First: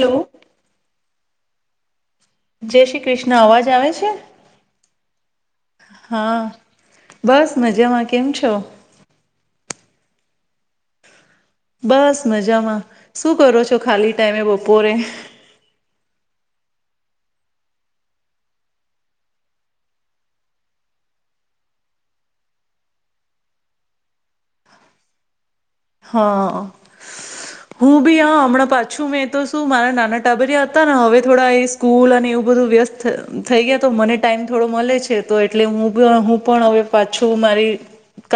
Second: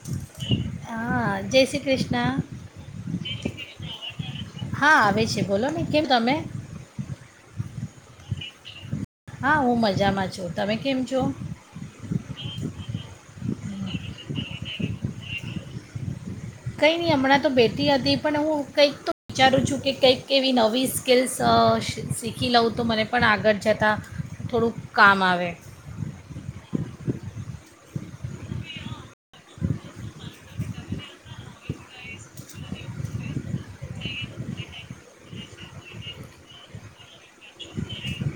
Hello હા. જય શ્રી કૃષણ. જય શ્રી કૃષ્ણ અવાજ આવે છે હા આવે છે બોલો ને કેમ તમે હા બસ મજામાં. કેમ છો. હા હું મજામાં છું તમે કેમ છો. બસ મજામાં શું કરો છો ખાલી ટાઈમે બપોરે. કંઈ નહીં હમણાં તો બેઠી હતી પણ હું કંઈક તો વિચારું છું કે કંઈક એવી નવી સ્કિલ્સ શીખી લઉં તો મને પણ આગળ જતાં થોડુંક કામ આવે. હા હું બી હા હમણાં પાછું મેં તો શું મારા નાના ટાબરિયા હતા ને હવે થોડા એ સ્કૂલ અને એવું બધું વ્યસ્ત થઈ ગયા તો મને ટાઈમ થોડો મળે છે તો એટલે હું હું પણ હવે પાછું મારી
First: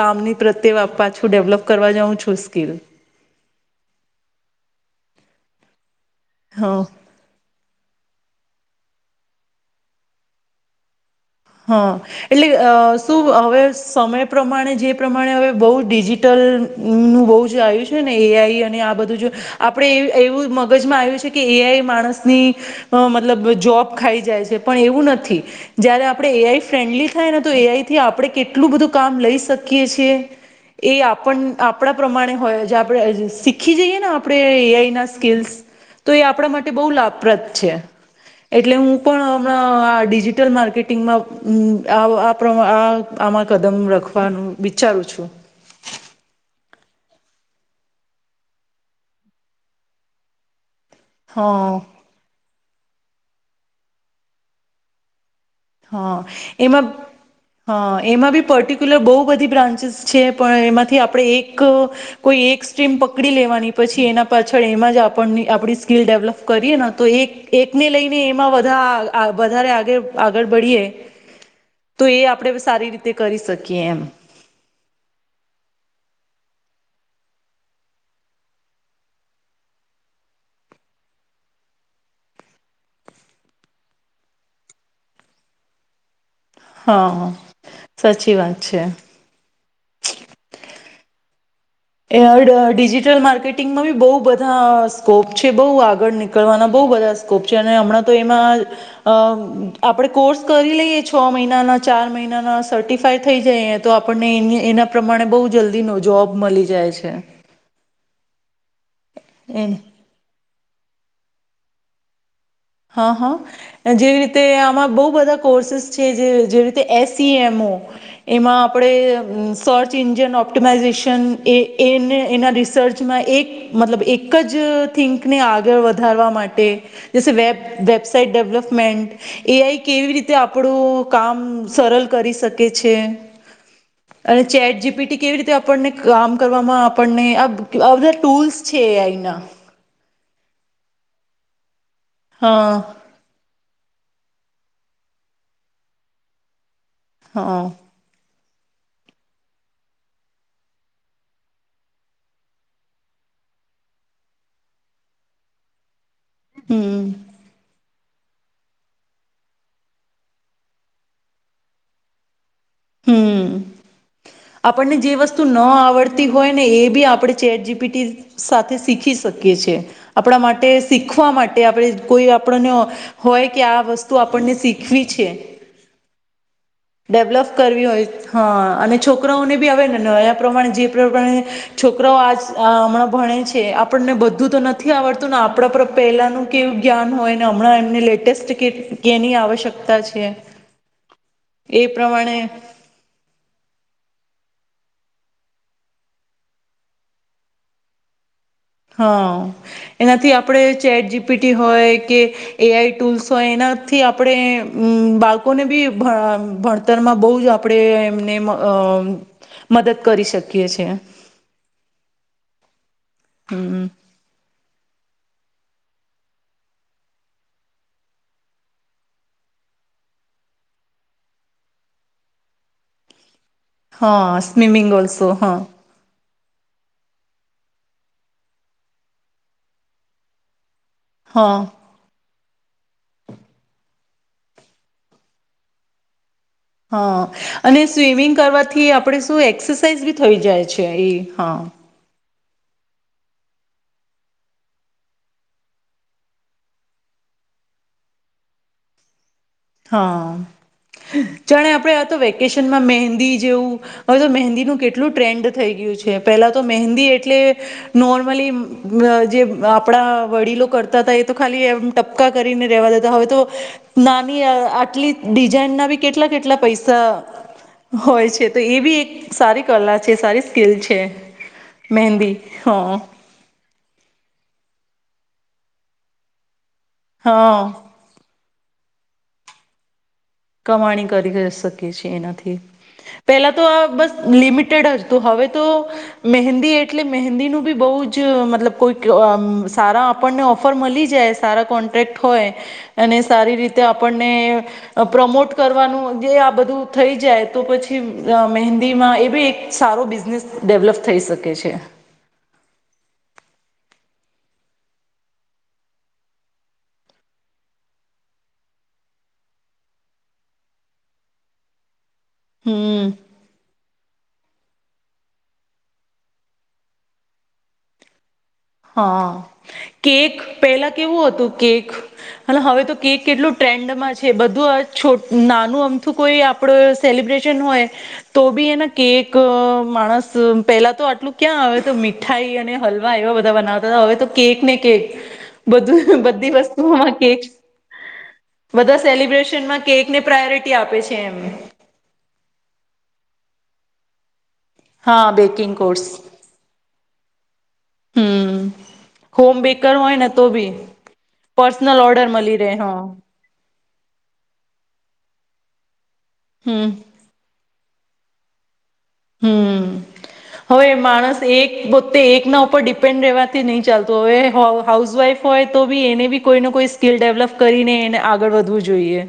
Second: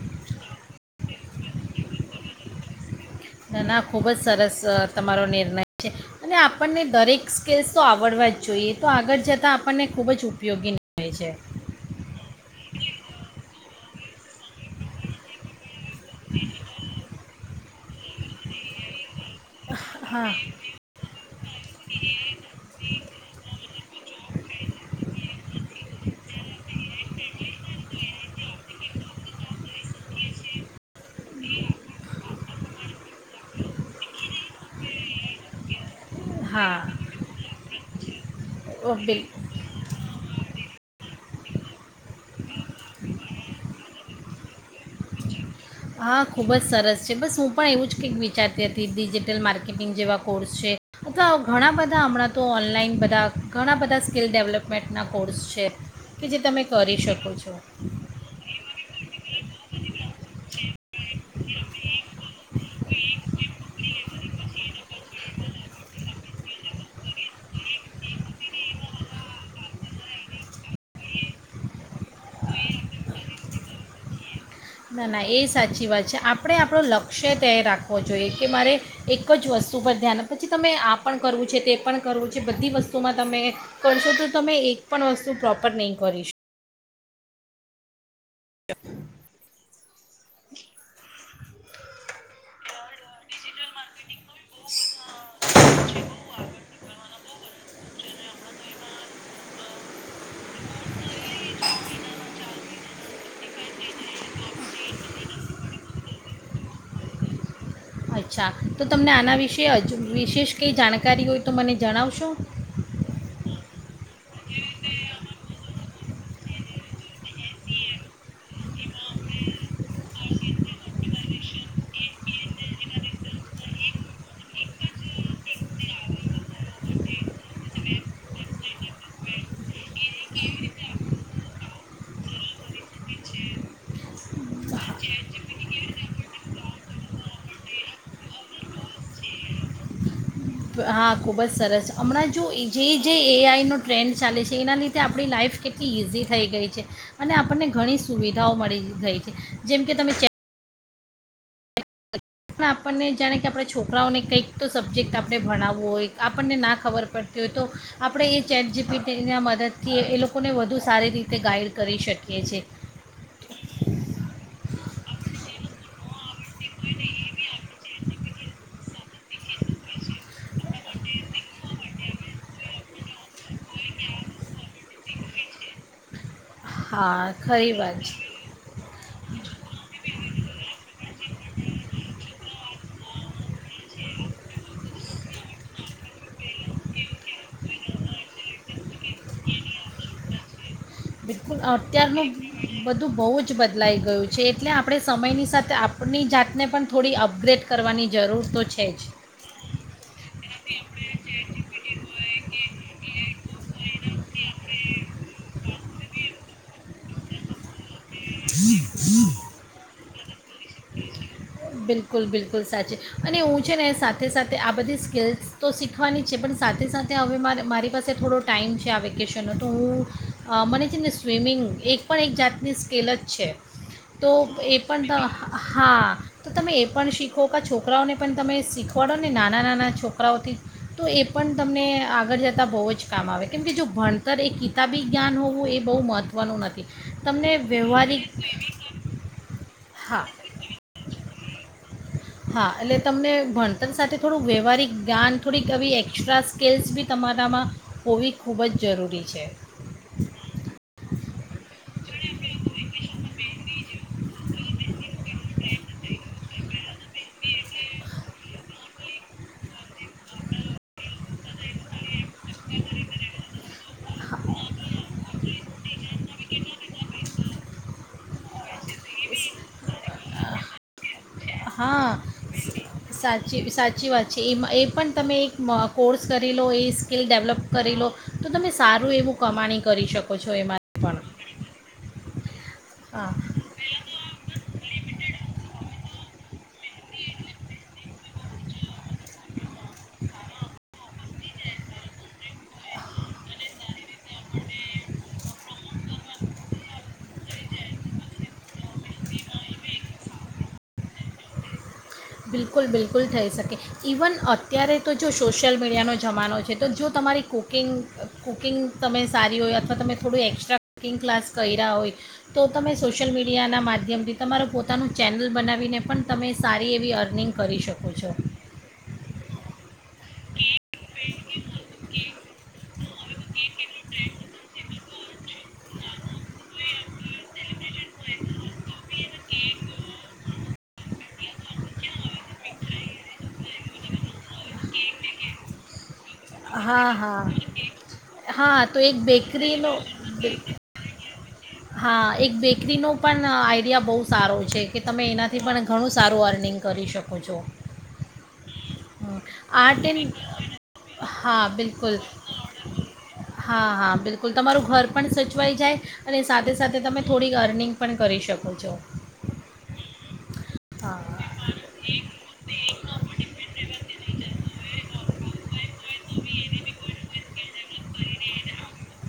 કામની પ્રત્યે પાછું ડેવલપ કરવા જાઉં છું. મુશ્કીલ ના ના ખુબ જ સરસ તમારો નિર્ણય છે. અને હા આપણને દરેક સ્કીલ્સ તો આવડવા જ જોઈએ તો આગળ જતા આપણને ખુબ જ ઉપયોગી હોય છે. હા એટલે શું હવે સમય પ્રમાણે જે પ્રમાણે હવે બહુ જ. ડિજિટલ નું બહુ જ આયું છે છે ને એઆઈ અને આ બધું જો આપડે હા એવું મગજમાં આવ્યું છે કે એઆઈ માણસની મતલબ જોબ ખાઈ જાય છે પણ એવું નથી જયારે આપ એઆઈ ફ્રેન્ડલી થાય ને તો એઆઈથી આપણે કેટલું બધું કામ લઈ શકીએ છીએ એ આપ પણ આપણા પ્રમાણે હોયે જ આપણે શીખી જઈએ આપણે એઆઈ ના સ્કિલ્સ તો એ આપણા માટે હા બહુ લાભપ્રદ છે એટલે ઓ, હું બિલ પણ હમણાં ડિજિટલ મા ટીંગ મા [unintelligible] આવુ આપ [unintelligible] આ આમાં કદમ રખવું પણ હું વિચારું છું હા ખૂબ જ સરસ છે બસ હું પણ એવું જ કંઈક વિચારતી હતી ડિજિટલ માર્કેટિંગ જેવા કોર્સ છે અથવા ઘણા હા બધા હમણાં તો ઓનલાઈન બ બધા ઘણા બધા સ્કીિલ ડેવલપમેન્ટના કોર્સ છે હઅ કે જે તમે એમાં કરી શકો છો હ એમાં બી પર્ટિક્યુલર બો બધી બ્રાન્ચિસ છે પણ પણ એમાંથી આપણે એક કોઈ એક સ્ટ્રીમ પકડી લેવાની પછી એના પાછળ એમાં જ આપણ આપણી સ્કીિલ ડેવલપ કરીએ ને તો એક એકને લઈને એમાં વધા વધારે આગે આ આગળ વરીયે તો એ આપણે સારી રીતે કરી શકીએ એમ ના ના એ સાચી વાત છે આપણે આપણો લક્ષ્ય તેય રાખવો જોઈએ કે મારે એક જ વસ્તુ પર ધ્યાન રાખવું છે પછી તમે આ પણ કરવું છે તે પણ કરવું છે બધી વસ્તુમાં તમે કરશો તો તમે એક પણ વસ્તુ પ્રોપર નહીં કરીશ હઅ સાચી વાત છે [inaudible] એ ડ ડિજિટલ માર્કેટિંગમાં બી બો બધુ બધા સ્કોપ છે બોહ આગળ નીકળવાના બોહ બધા કો છે અને હમણાં તો એમાં આપણે કોર્સ કરી લઈએ છ મહિનાના ચાર મહિનાના સર્ટિફાય થઈ જાય તો આપણને એના પ્રમાણે બહુ જલ્દી જોબ મળી જ જાય છે શકો અચ્છા તો તમને આના વિશે એમ વિશેષ કઈ જાણક કારી હોય તો મને જણાવશો હ હઅ જેવી રીતે આમાં બોહ બધા કોર્સસ જે જેવી રીતે એસ સી એમ ઓ એમાં આપણે સર્ચ ઈન્જિન ઓપ્ટમાઈઝેશન એ એના રિસર્ચમાં એક મતલબ એક જ થિંકને આગળ વધારવા માટે જેસે વેબ વેબસાાઈટ ડેવલપમેન્ટ એઆઈ કેવી રીતે આપણું કામ સરળ કરી શકે છે અને ચેટ જીપીટી કેવી રીતે આપણને કામ કરવામાં આપણને આ બધા ટૂલ્સ છે એઆઈના હા ખૂબ જ સરસ હમણાં જો હા જે જે એ આઈનો ટ્રેન્ડ ચાલે છે જે એના લીધે આપણી લાઇફ કેટલી ઇઝી થઈ ગઈ છે અને હા આપણને ઘણી સુવિ વિધાઓ મળી ગઈ છે જેમ કે તમે ચે પણ આપણને જાણે કે આપણે છોકરાઓને કંઈક તો સબ્જેક્ટ આપણે ભણાવવો હોય આપણને ના હમ ખબર પડતી હોય તો આપણે એ ચેટ જીપીટીના મદદથી એ લોકોને વધુ સારી રીતે ગાઈડ કરી શકીએ છીએ હમ્મ આપણને જે વસ્તુ ન આવડતી હોય ને એ બી આપણે ચેટ જીપીટી સાથે શીખી શકીએ છે આપણા માટે શીખવા માટે આપણે કોઈ આપણને હોય કે આ વસ્તુ આપણને શીખવી છે હા ડેવલપ ખરી કરવી વાત છે હોય હા અને છોકરા ઓને બી હવે એ નયા પ્રમાણે જે પ્રમાણે છોકરો આજ અહ હમણાં ભણે છે આપણને બધું તો નથ નથી આવડતું નો આપડા પર પહેલાનું કેવું જ્ઞાન હોય ને હમણાં એમને લેટેસ્ટ કે-કેની આવશ્યકતા છે. બિલકુલ એ અત્યારનું પ્રમાણે બધું બહુ જ બદલાઈ ગયું છે, એટલે આપણે સમયની સાથે આપણી જાતને પણ થોડી અપગ્રેડ કરવાની જરૂર તો છે જ હં, એનાથી આપણે ચેટ જીપીટી હોય કે એઆઈ ટૂલ્સ હોય એનાથી આપણે બાળકોને બી ભ ભણતરમાં બહુ જ આપણે ને મ અ મદદ કરી શકીએ છીએ. બિલકુલ બિલકુલ સાચે. અને એવું છે ને હમ સાથે સાથે આ બધી સ્કીલ તો શીખવાની જ છે પણ સાથે સાથે હવે મા મારી પાસે થોડો ટાઈમ છે આ વેકેશનનો તો હું મને છે ને સ્વિમિંગ એક પણ એક જાતની સ્કિલ જ છે. તો હા એ સ્વિમિંગ પણ ઓલ્સો હા. એ પણ શીખો કા છોકરાઓને પણ તમે શીખવાડો ને નાના નાના છોકરાઓથી. તો એ પણ હા તમને આગળ જત તા બહુ જ કામ આવે કેમ કે જો ભણતર એ કિતાબી જ્ઞાન હોવું એ બહુ મહ હા અને સ્વિમિંગ કરવાથી આપણેે શું એક્સરસાઇઝ બી હા થઈ જાય છે. એ હા. હા એટલે તમને ભણતર સાથે થોડુંક વ્યવહારિક જ્ઞાન થોડીક આવી એસ્ટ્રા સ્કીલ્સ બી તમારામાં હોવી ખૂબ જ જરૂરી છે. હા, જાણે આપણે આ તો વેકેશનમાં મહેંદી જેવું હવે તો મહેંદીનું કેટલું ટ્રેન્ડ થઈ ગયું છે પેલા તો મહેંદી એટલે નોર્મલી જે આપણા વડીલો કરતા હતા એ તો ખાલી એમ ટપ કા કરીને રેવા દતા હવે તો ના. આટલી ડિઝાઇન ના બી કેટલા કેટલા પૈસા હોય છે તો એ બી એક સારી કલા છે, સારી સ્કીલ છે. હા મહેંદી હ સાચી સાચી વાત છે. એમાં એ પણ તમે એક કોર્સ કરી લો એ સ્કીલ ડેવલપ હ કરી લો. તો તમે સારું એવું કમાણી કરી શક કમાણી કરી શકે છે એનાથી. થી. હા પેલા તો આ બસ લિમિટ [unintelligible] હવે તો મેહદી એટલે મહેદી નું બી બવ જ મતલબ કો સારા આપણને ઓફર મળી જાય સારા કોન્ટેક્ટ હોય અને સારી રીતે આ પણને પ્રમોટ કરવાનું જે આ બધું થઈ જાય તો પછી અ મહેંદીમાં એ બી એક સારો બિઝનેસ ડેવલપ થઈ શકે છે. બિલકુલ બિલકુલ થઈ શકે. ઇવન અત્યારે તો જો સોશિયલ મીડિયાનો જમાનો છે તો જો તમારી કુકિંગ કુકિંગ તમે સારી હોય અથવા તમે થોડું એક્સ્ટ્રા કુકિંગ ક્લાસ કર્યા હોય તો તમે હમ સોશિયલ મીડિયાના માધ્ માધ્યમથી તમારો પોતાનું ચેનલ બનાવીને પણ તમે સા રી એવી અર્નિંગ કરી શકો છો. હા કેક પહેલા કેવું હતું કેક અને હવે તો કેક કેટલું ટ્રેન્ડમાં છે બધું આ છૂટ નાનું અમથું કોઈ આપડુ સેલિબ્રેશન હોય તો બી એના કે એક માણસ પેલા તો આટલું ક્યાં આવે તો મીઠાઈ અને હલવા એવા બ ધા બનાવતા હવે તો કેક ને કેક બધું બધી હા વસ્તુઓમાં હા કેક હા તો બધા એક સેલિબ્રેશનમાં બેકરીનો કેકને પ્રાયોરિટી આપે છે એમ. હા એક બેકરીનો પણ આઈડિયા બહુ સારો. છે કે તમે હા એનાથી બેકિંગ પણ કોર્સ ઘણું સારું અર્નિંગ કરી શકો. પૂછો. હમ હં હોમ બેકર આટ હોય ને એન તો બી હા પર્સનલ બિલકુલ ઓર્ડર મળી રહે હા હા હા બિલકુલ તમારું ઘર પણ સચવાઈ જાય અને સાથે હમ સાથે તમે થોડીક અર્નિંગ પણ કરી શકો છો. હમ, હવે હા માણસ એક પોતે એક ના ઉપર ડી- રેવાથી નહી. ચાલતું હવે હા હાઉસવાઈફ હોય તો બી એને બી કોઈ કોઈ સ્કીલ ડેવલપ કરીને એને આગળ વધવું જોઈએ.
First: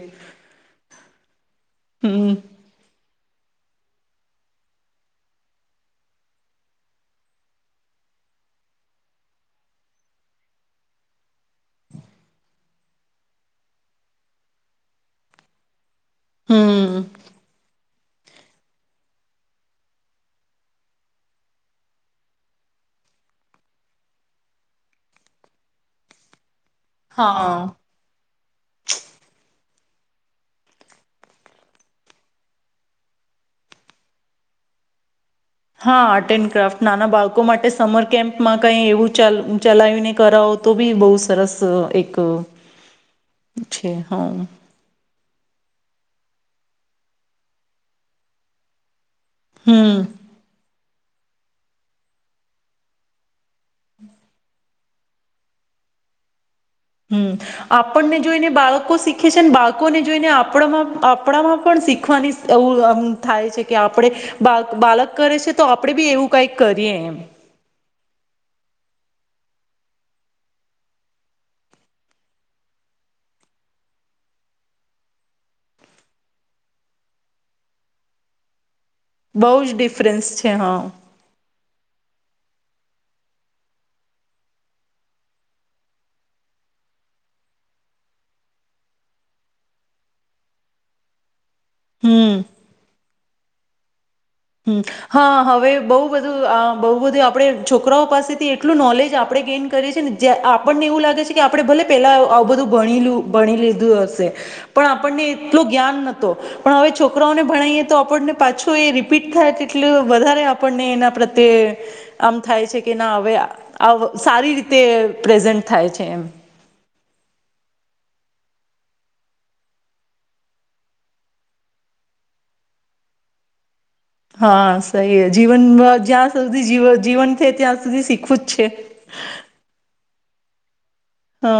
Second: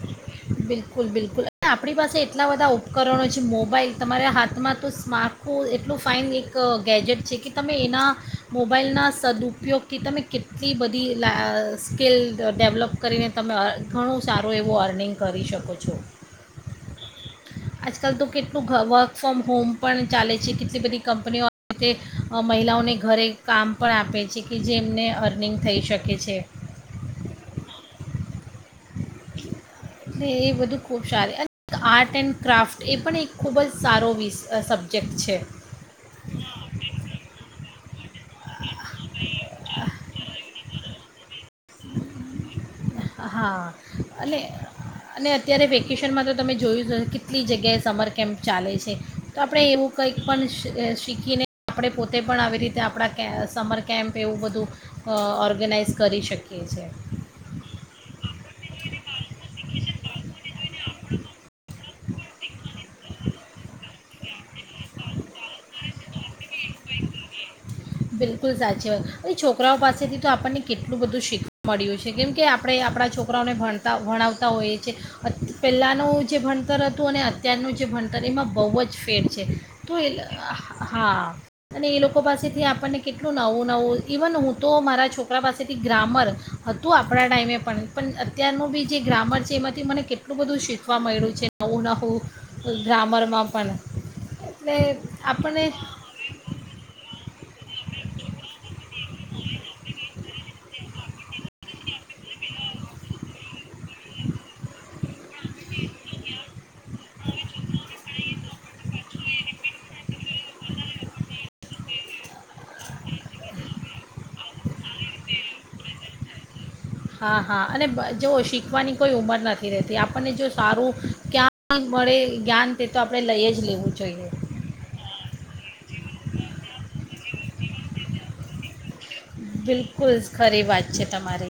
બિલકુલ બિલકુલ આપણી પાસે હમ એટલા બધા ઉપકરણો છે. મોબાઈલ તમારા હાથમાં તો સ્માર્કું એટલું ફાઇન એક ગેજેટ છે કે તમે એના મોબાઈલના સદઉપયોગથી તમે કેટલી બધી લા સ્કીલ ડેવલપ કરીને તમે ઘણું સારો એવો અર્નિંગ કરી શકો છો. હમ્મ. આજકાલ તો કેટલું અહ વર્ક ફ્રોમ હોમ પણ ચાલે છે કેટલી બધી કંપનીઓ અહ તે મહિલાઓને ઘરે કામ પણ આપે છે કે જેમને અર્નિંગ થઈ શકે છે. હા. એટલે એ બધું ખૂબ સારું અને આર્ટ એન્ડ ક્રાફ્ટ એ પણ એક ખૂબ જ સારો વિશ અહ સબ્જેક્ટ છે. હા આર્ટ એન્ડ ક્રાફ્ટ નાના બાળકો માટે સમર કેમ્પમાં કઈ એવું ચલ ચલાવીને કરાવો તો બી બહુ અહ સરસ એક અહ છે હા. ત્યારે વેકેશનમાં તો તમે જોયું છો કેટલી જગ્યાએ સમર કેમ્પ ચાલે છે. તો આપડે એવું હમ કંઈક પણ સે શ શીખીને આપડે પોતે પણ આવી રીતે આપડા કે અસ સમર કેમ્પ એવું બધું અહ ઓર્ગેનાઈઝ કરી શકીએ છીએ. હમ્મ, આપણને જોઈને બાળકો શીખે છે ને બાળકોને જોઈને આપણામાં આપણામાં પણ શીખવાની એઉ થાય છે કે આપણે બા બાળક કરે છે તો આપડે બી એવું કઈક કરીએ એમ બિલકુલ સાચી હોય છોકરાઓ પાસેથી તો આપણને કેટલું બધું શીખવા મળ્યું છે કેમ કે આપણે આપણા છોકરાઓને ભણતા ભણાવતા હોઈએ છીએ પહેલાંનું જે ભણતર હતું અને અત્યારનું જે ભણતર એમાં બહુ જ ફેર છે બહુ જ તો એ ડિફરન્સ છે હા અને એ લોક લોકો પાસેથી આપણને કેટલું નવું નવું ઈવન હું તો મારા છોકરા પાસેથી ગ્રામર હતું આપણા ટાઈમે પણ પણ અત્યારનું બી જે ગ્રામર છે એમાંથી મને કેટલું બધું શીખવા મળ્યું છે નવું નવુહ હમ હ ગ્રામર માં પણ હમ્મ હા આપણને હવે બહુ બધું બહુ બધું આપણેે છોકરાઓ પાસેથી એટલું નોલેજ આપણે ગેઈન કરીએ છી ને જે આપણને એવું લાગે છે કે આપણે ભલે પેલા આવું બધુ ભણી ભણી લીધું હશે પણ આ આપણને એટલુ જ્ઞાન નોતું પણ હવે છોકરાઓને ભણાઈએ તો આપણને પાછો એ રપીટ થાય તેટલ વધારે આપને એના પ્રત્યે આમ થાય છે કે ના હવે આવ સારી રીતે પ્રેઝન્ટ થાય છે એમ હા હા અને જો શીખવાની કોઈ ઉમર નથી રહેતી આપણને જો સારું ક્યાં મળે જ્ઞાન તે તો આપણે લઈ જ લેવું જોઈએ હા સહી હૈ જીવન જ્યાં સુધી જે ત્યાં સુધી શીખવું જ છે [inaudible] બિલકુલ ખરી વાત છે તમારી હઅ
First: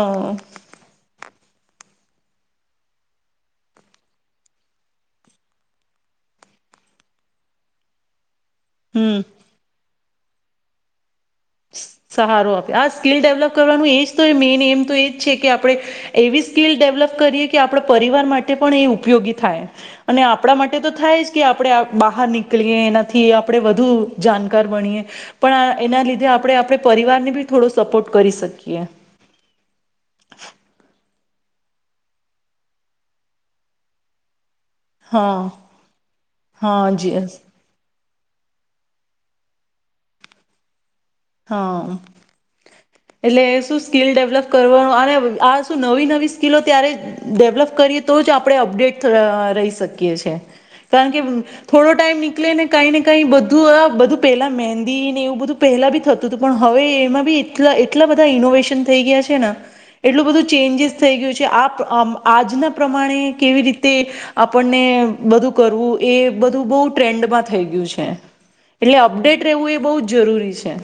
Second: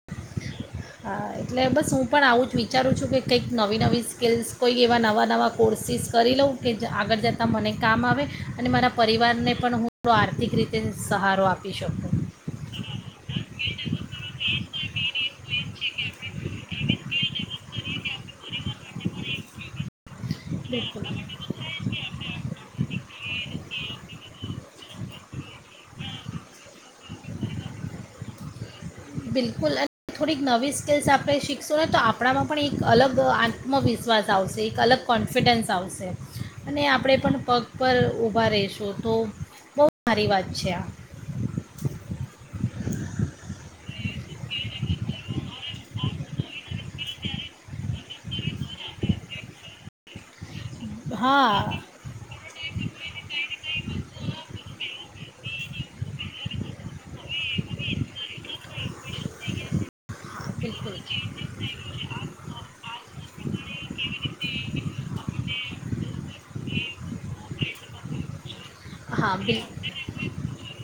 હા એટલે બસ હું પણ આવું જ વિચારું છું કે કંઈક નવી નવી સ્કિલ્સ કોઈ એવા નવા નવા કોર્સિસ કરી લઉં કે આગળ જતાં મને કામ આવે અને મારા હમ પરિવાર ને પણ હું થોડો આર્થિક રીતે સહારો આપી શકું સહારો આપી આ સ્કીિલ ડેવલપ કરવાનું એજ તો મેઇન એમ તો એ જ છે કે આપણે એ આવી સ્કીલ ડેવલપ કરીએ કે આપણા પરિવાર માટે પણ એ ઉપયોગી થાય અને આપણા માટે તો બિલકુલ થાય જ કે આપણે બહાર નીકળીએ એના થી આપણે વધુ જાણકાર બણીએ પણ એના લીધે આપણે આપણે પરિવારને બી થોડો સપોર્ટ કરી શકીએ બિલકુલ અને થોડીક નવી સ્કિલ્સ આપણે શીખશું ને તો આપણામાં પણ એક અલગ આત્મવિશ્વાસ આવશે એક અલગ હા કોન્ફિડન્સ આવશે અને હા આપણે જી પણ પગ પર ઉ ઉભા રહેશો તો બો હારી વાત છે આ હા એટલે શું સ્કીિલ ડેવલપ કરવાનું અને આ શું નવી નવી સ્કીિલો ત્યારે ડેવલપ કરીએ તો જ આપણે અપડેટ રહી શકીએ છે. કારણ કે હા થોડો ટાઈમ નીકળે ને કઈ ને કઈ બધું આ બધું પેલા મહેંદી ને એવું બધું પહેલા બી થતું હતું પણ હવે એમાં બી એલા એટલા બધા ઈનોવેશન થઈ ગયા છે ને એટલું બધું ચેન્જીસ બિલકુલ થઈ ગયું છે આપ અમ આજના પ્રમાણે કેવી રીતે આપણને બધું કરવું એ બધું બહુ ટ્રેન્ડમાં થઈ ગયું છે. એટલે હા અપડેટ બિલ રહેવું એ બહુ જ જરૂરી છે.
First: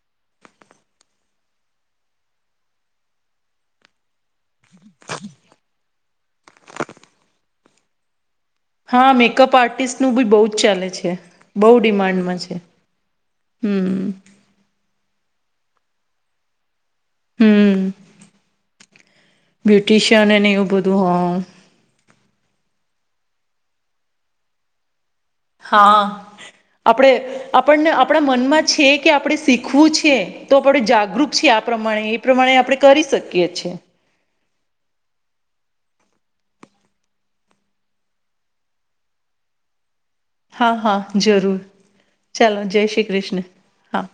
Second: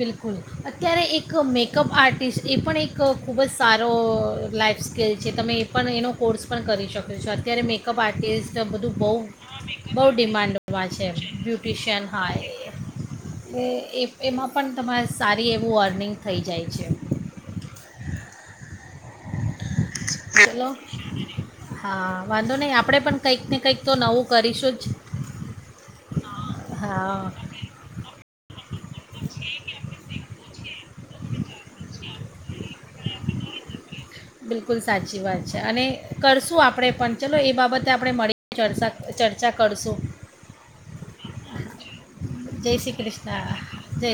બિલકુલ અત્યારે એક મેકઅપ આર્ટિસ્ટ એ પણ એક ખૂબ જ સારો અહ લાયક સ્કીલ છે તમે એ પણ એનો કોર્સ પણ કરી શકે છે. અત્યારે મેકઅપ આર્ટિસ્ટ તો બધું બહુ હા મેકઅપ બહુ આર્ટિસ્ટનું બી જ ચાલે ડિમાન્ડમાં છે બહુ બ્યુટિશિયન ડિમાન્ડમાં છે હા એ એ હમ એમાં પણ સારી એવું અર્નિંગ થઈ જાય છે. હં બ્યુટિશિયન અને એવું ચલો બધું હં. હા વાંધો નહીં આપણે પણ કંઈક ને કંઈક તો નવું કરીશું જ. હા. આપણે હા આપણને આપણા મનમાં છે કે આપણે શીખવું છે તો આપણે જાગરૂક છીએ, આ પ્રમાણે એ પ્રમાણે આપણે કરી શકીએ છીએ. બિલકુલ સાચી વાત છે અને કરશું આપણે પણ ચલો એ બાબતે આપણે મળી ચર્ચા ચર્ચા કરશું. હા હા જરૂર ચાલો જય શ્રી કૃષ્ણ. હા,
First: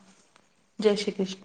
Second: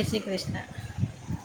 જય શ્રી કૃષ્ણ.